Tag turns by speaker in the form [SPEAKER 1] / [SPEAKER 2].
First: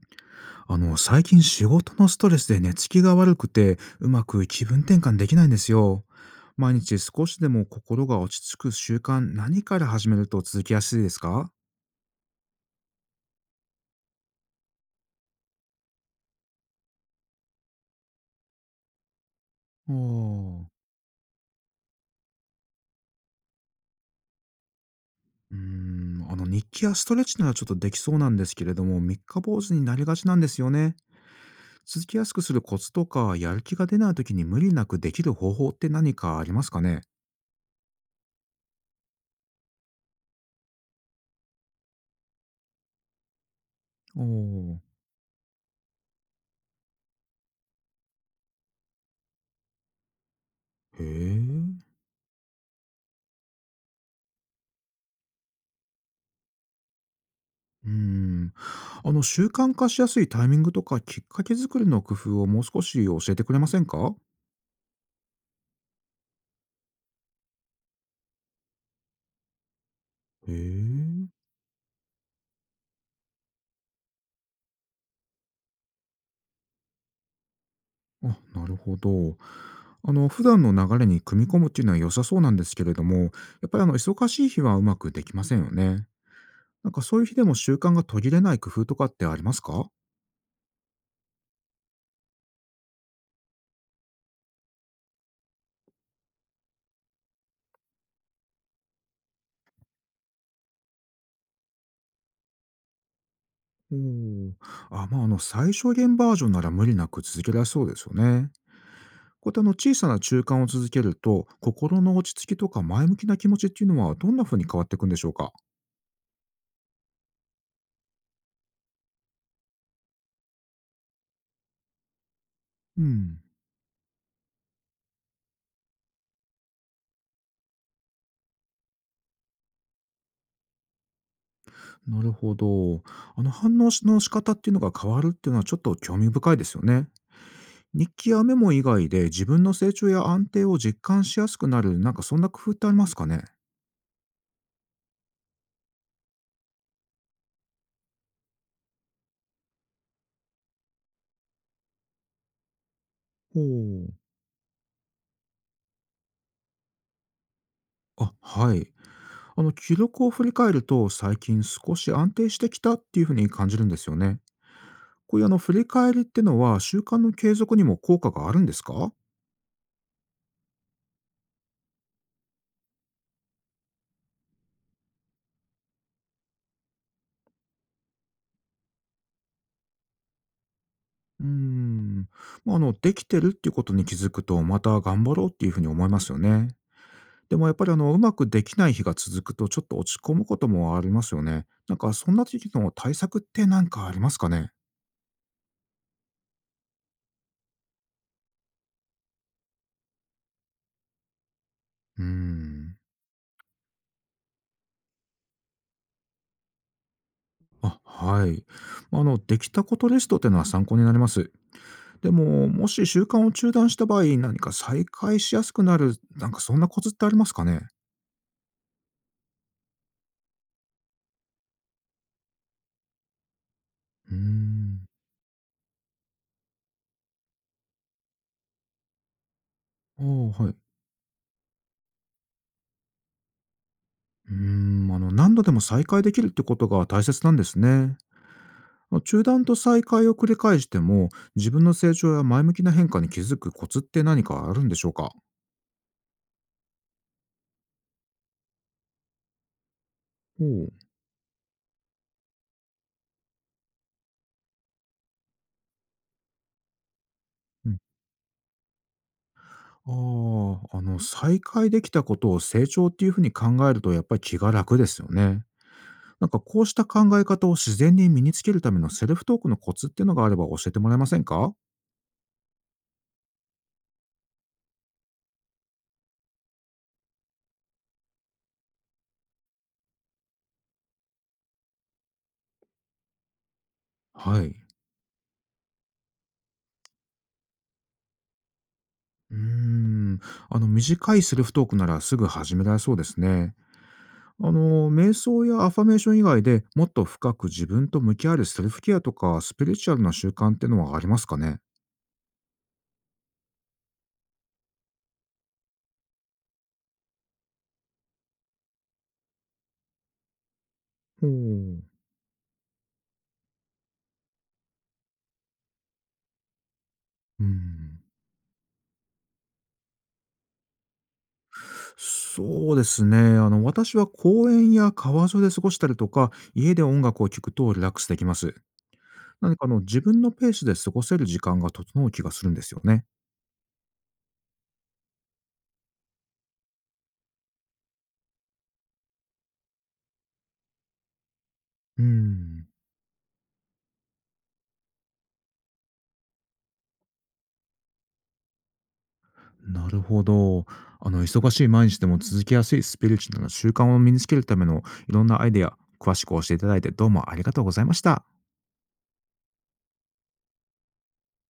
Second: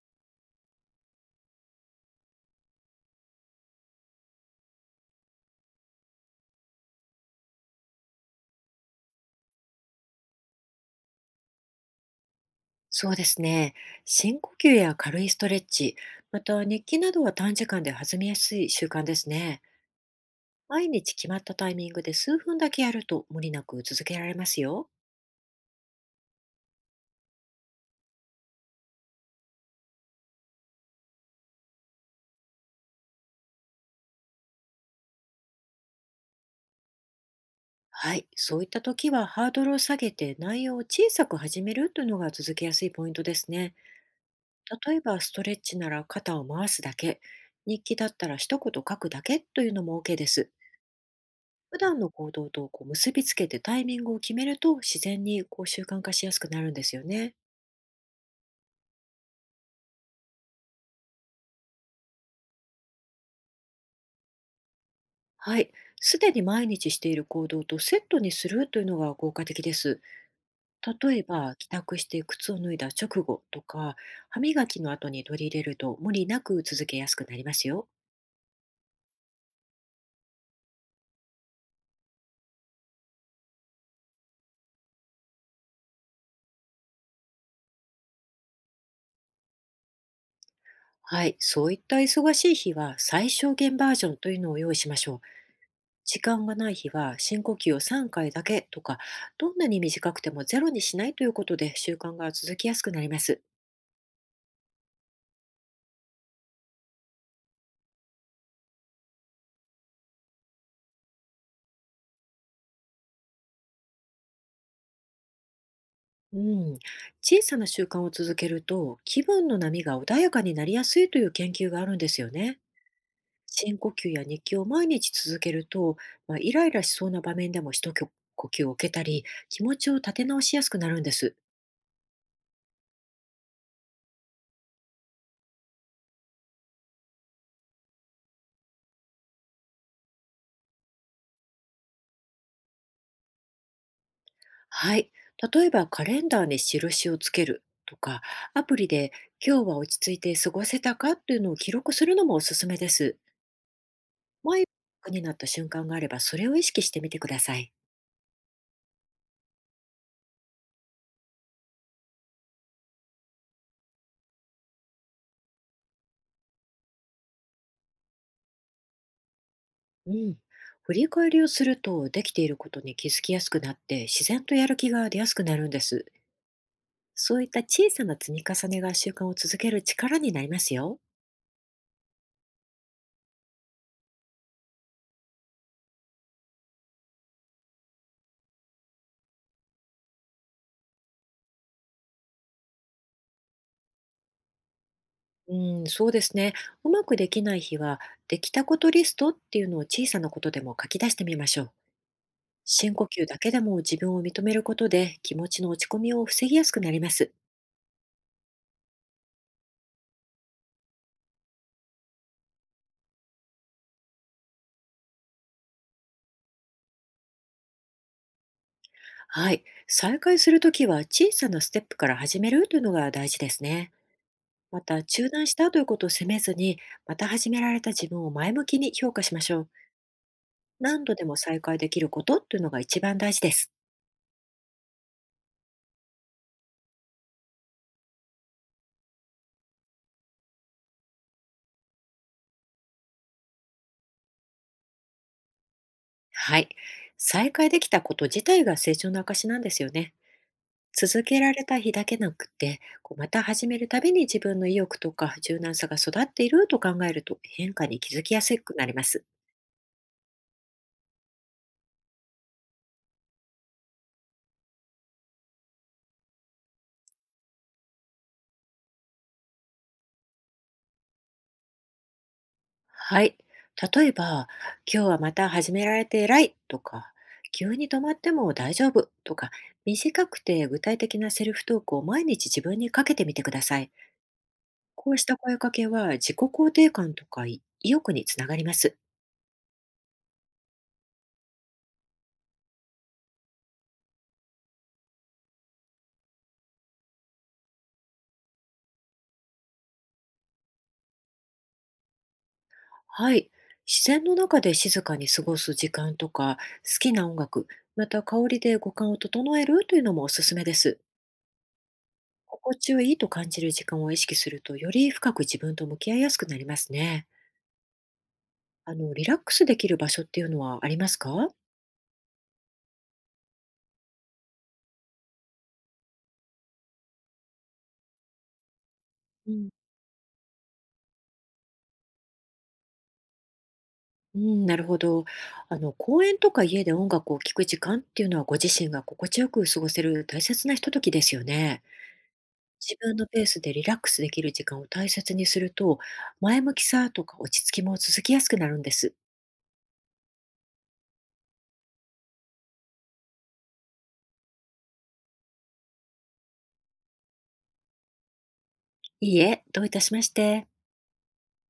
[SPEAKER 1] 最近仕事のストレスで寝つきが悪くて、うまく気分転換できないんですよ。毎日少しでも心が落ち着く習慣、何から始めると続きやすいですか？
[SPEAKER 2] そうですね。深呼吸や軽いストレッチ、また日記などは短時間で弾みやすい習慣ですね。
[SPEAKER 1] お
[SPEAKER 2] 毎日決まったタイミングで数分だけやると無理なく続けられますよ。
[SPEAKER 1] ー。うーん、日記やストレッチならちょっとできそうなんですけれども、三日坊主になりがちなんですよね。続きやすくするコツとか、やる気が出ない時に無理なくできる方法って何かありますかね？
[SPEAKER 2] はい。そういった時はハードルを下げて内容を小さく始めるというのが続けやすいポイントですね。
[SPEAKER 1] おーへ
[SPEAKER 2] 例えばストレッチなら肩を回すだけ、日記だったら一言書くだけというのも OK です。普
[SPEAKER 1] え。
[SPEAKER 2] 段の行動とこう結びつけてタイミングを決めると自然にこう習慣化しやすくなるんですよね。
[SPEAKER 1] うーん。習慣化しやすいタイミングとか、きっかけ作りの工夫をもう少し教えてくれませんか？
[SPEAKER 2] はい。すでに毎日している行動とセットにするというのが効果的です。
[SPEAKER 1] へ
[SPEAKER 2] 例え
[SPEAKER 1] え。
[SPEAKER 2] ば、帰宅して靴を脱いだ直後とか、歯磨きの後に取り入れると無理なく続けやすくなりますよ。
[SPEAKER 1] あ、なるほど。普段の流れに組み込むっていうのは良さそうなんですけれども、やっぱり忙しい日はうまくできませんよね。なんかそういう日でも習慣が途切れない工夫とかってありますか？
[SPEAKER 2] はい。そういった忙しい日は最小限バージョンというのを用意しましょう。時間がない日は深呼吸を3回だけとか、どんなに短くてもゼロにしないということで習慣が続きやすくなります。
[SPEAKER 1] おー。あ、まあ、最小限バージョンなら無理なく続けられそうですよね。こういった小さな習慣を続けると、心の落ち着きとか前向きな気持ちっていうのはどんな風に変わっていくんでしょうか？
[SPEAKER 2] うん、小さな習慣を続けると気分の波が穏やかになりやすいという研究があるんですよね。
[SPEAKER 1] うん、
[SPEAKER 2] 深呼吸や日記を毎日続けると、まあ、イライラしそうな場面でも一呼吸を受けたり気持ちを立て直しやすくなるんです。
[SPEAKER 1] なるほど。反応しの仕方っていうのが変わるっていうのはちょっと興味深いですよね。日記やメモ以外で自分の成長や安定を実感しやすくなる、なんかそんな工夫ってありますかね？
[SPEAKER 2] はい。例えばカレンダーに印をつけるとか、アプリで今日は落ち着いて過ごせたかというのを記録するのもおすすめです。
[SPEAKER 1] ほう。
[SPEAKER 2] 前になった瞬間があればそれを意識してみてください。
[SPEAKER 1] あ、はい。記録を振り返ると、最近少し安定してきたっていう風に感じるんですよね。こういう振り返りってのは習慣の継続にも効果があるんですか？
[SPEAKER 2] うん、振り返りをするとできていることに気づきやすくなって、自然とやる気が出やすくなるんです。そういった小さな積み重ねが習慣を続ける力になりますよ。
[SPEAKER 1] うーん。まあ、できてるっていうことに気づくと、また頑張ろうっていうふうに思いますよね。でもやっぱり、うまくできない日が続くと、ちょっと落ち込むこともありますよね。なんかそんな時の対策ってなんかありますかね？
[SPEAKER 2] うん、そうですね。うまくできない日は、できたことリストっていうのを小さなことでも書き出してみましょう。
[SPEAKER 1] うー
[SPEAKER 2] 深
[SPEAKER 1] ん。
[SPEAKER 2] 呼吸だけでも自分を認めることで気持ちの落ち込みを防ぎやすくなります。
[SPEAKER 1] あ、はい。まあできたことリストっていうのは参考になります。でも、もし習慣を中断した場合、何か再開しやすくなる、なんかそんなコツってありますかね？
[SPEAKER 2] はい。再開するときは小さなステップから始めるというのが大事ですね。
[SPEAKER 1] うー
[SPEAKER 2] また、
[SPEAKER 1] ん。
[SPEAKER 2] 中断したということを責めずに、また始められた自分を前向きに評価しましょう。
[SPEAKER 1] ああ、はい。
[SPEAKER 2] 何度でも再開できることというのが一番大事です。
[SPEAKER 1] うーん、ま何度でも再開できるってことが大切なんですね。中断と再開を繰り返しても、自分の成長や前向きな変化に気づくコツって何かあるんでしょうか？
[SPEAKER 2] はい。再開できたこと自体が成長の証なんですよね。
[SPEAKER 1] ほう。
[SPEAKER 2] 続けられた日だけなくて、こうまた始めるたびに自分の意欲とか柔軟さが育っていると考えると変化
[SPEAKER 1] うん。
[SPEAKER 2] に気づきやすくなります。
[SPEAKER 1] ああ、再開できたことを成長っていうふうに考えるとやっぱり気が楽ですよね。なんかこうした考え方を自然に身につけるためのセルフトークのコツっていうのがあれば教えてもらえませんか？
[SPEAKER 2] はい。例えば、今日はまた始められて偉いとか、急に止まっても大丈夫とか、短くて具体的なセルフトークを毎日自分にかけてみてください。
[SPEAKER 1] はい。
[SPEAKER 2] こうした声かけは自己肯定感とかい意欲につながります。
[SPEAKER 1] うーん、短いセルフトークならすぐ始められそうですね。瞑想やアファメーション以外でもっと深く自分と向き合えるセルフケアとかスピリチュアルな習慣ってのはありますかね？
[SPEAKER 2] はい。自然の中で静かに過ごす時間とか、好きな音楽、また香りで五感を整えるというのもおすすめです。
[SPEAKER 1] ほう。
[SPEAKER 2] 心地よいと感じる時間を意識すると、より深く自分と向き合いやすくなりますね。
[SPEAKER 1] うん。
[SPEAKER 2] あの、リラックスできる場所っていうのはありますか？
[SPEAKER 1] そうですね。私は公園や川沿いで過ごしたりとか、家で音楽を聴くとリラックスできます。
[SPEAKER 2] うん。
[SPEAKER 1] 何か自分のペースで過ごせる時間が整う気がするんですよね。
[SPEAKER 2] うん、なるほど。あの、公園とか家で音楽を聴く時間っていうのは、ご自身が心地よく過ごせる大切なひとときですよね。
[SPEAKER 1] うん。
[SPEAKER 2] 自分のペースでリラックスできる時間を大切にすると、前向きさとか落ち着きも続きやすくなるんです。
[SPEAKER 1] なるほど。忙しい毎日でも続けやすいスピリチュアルな習慣を身につけるためのいろんなアイデア、詳しく教えていただいてどうもありがとうございました。
[SPEAKER 2] いいえ、どういたしまして。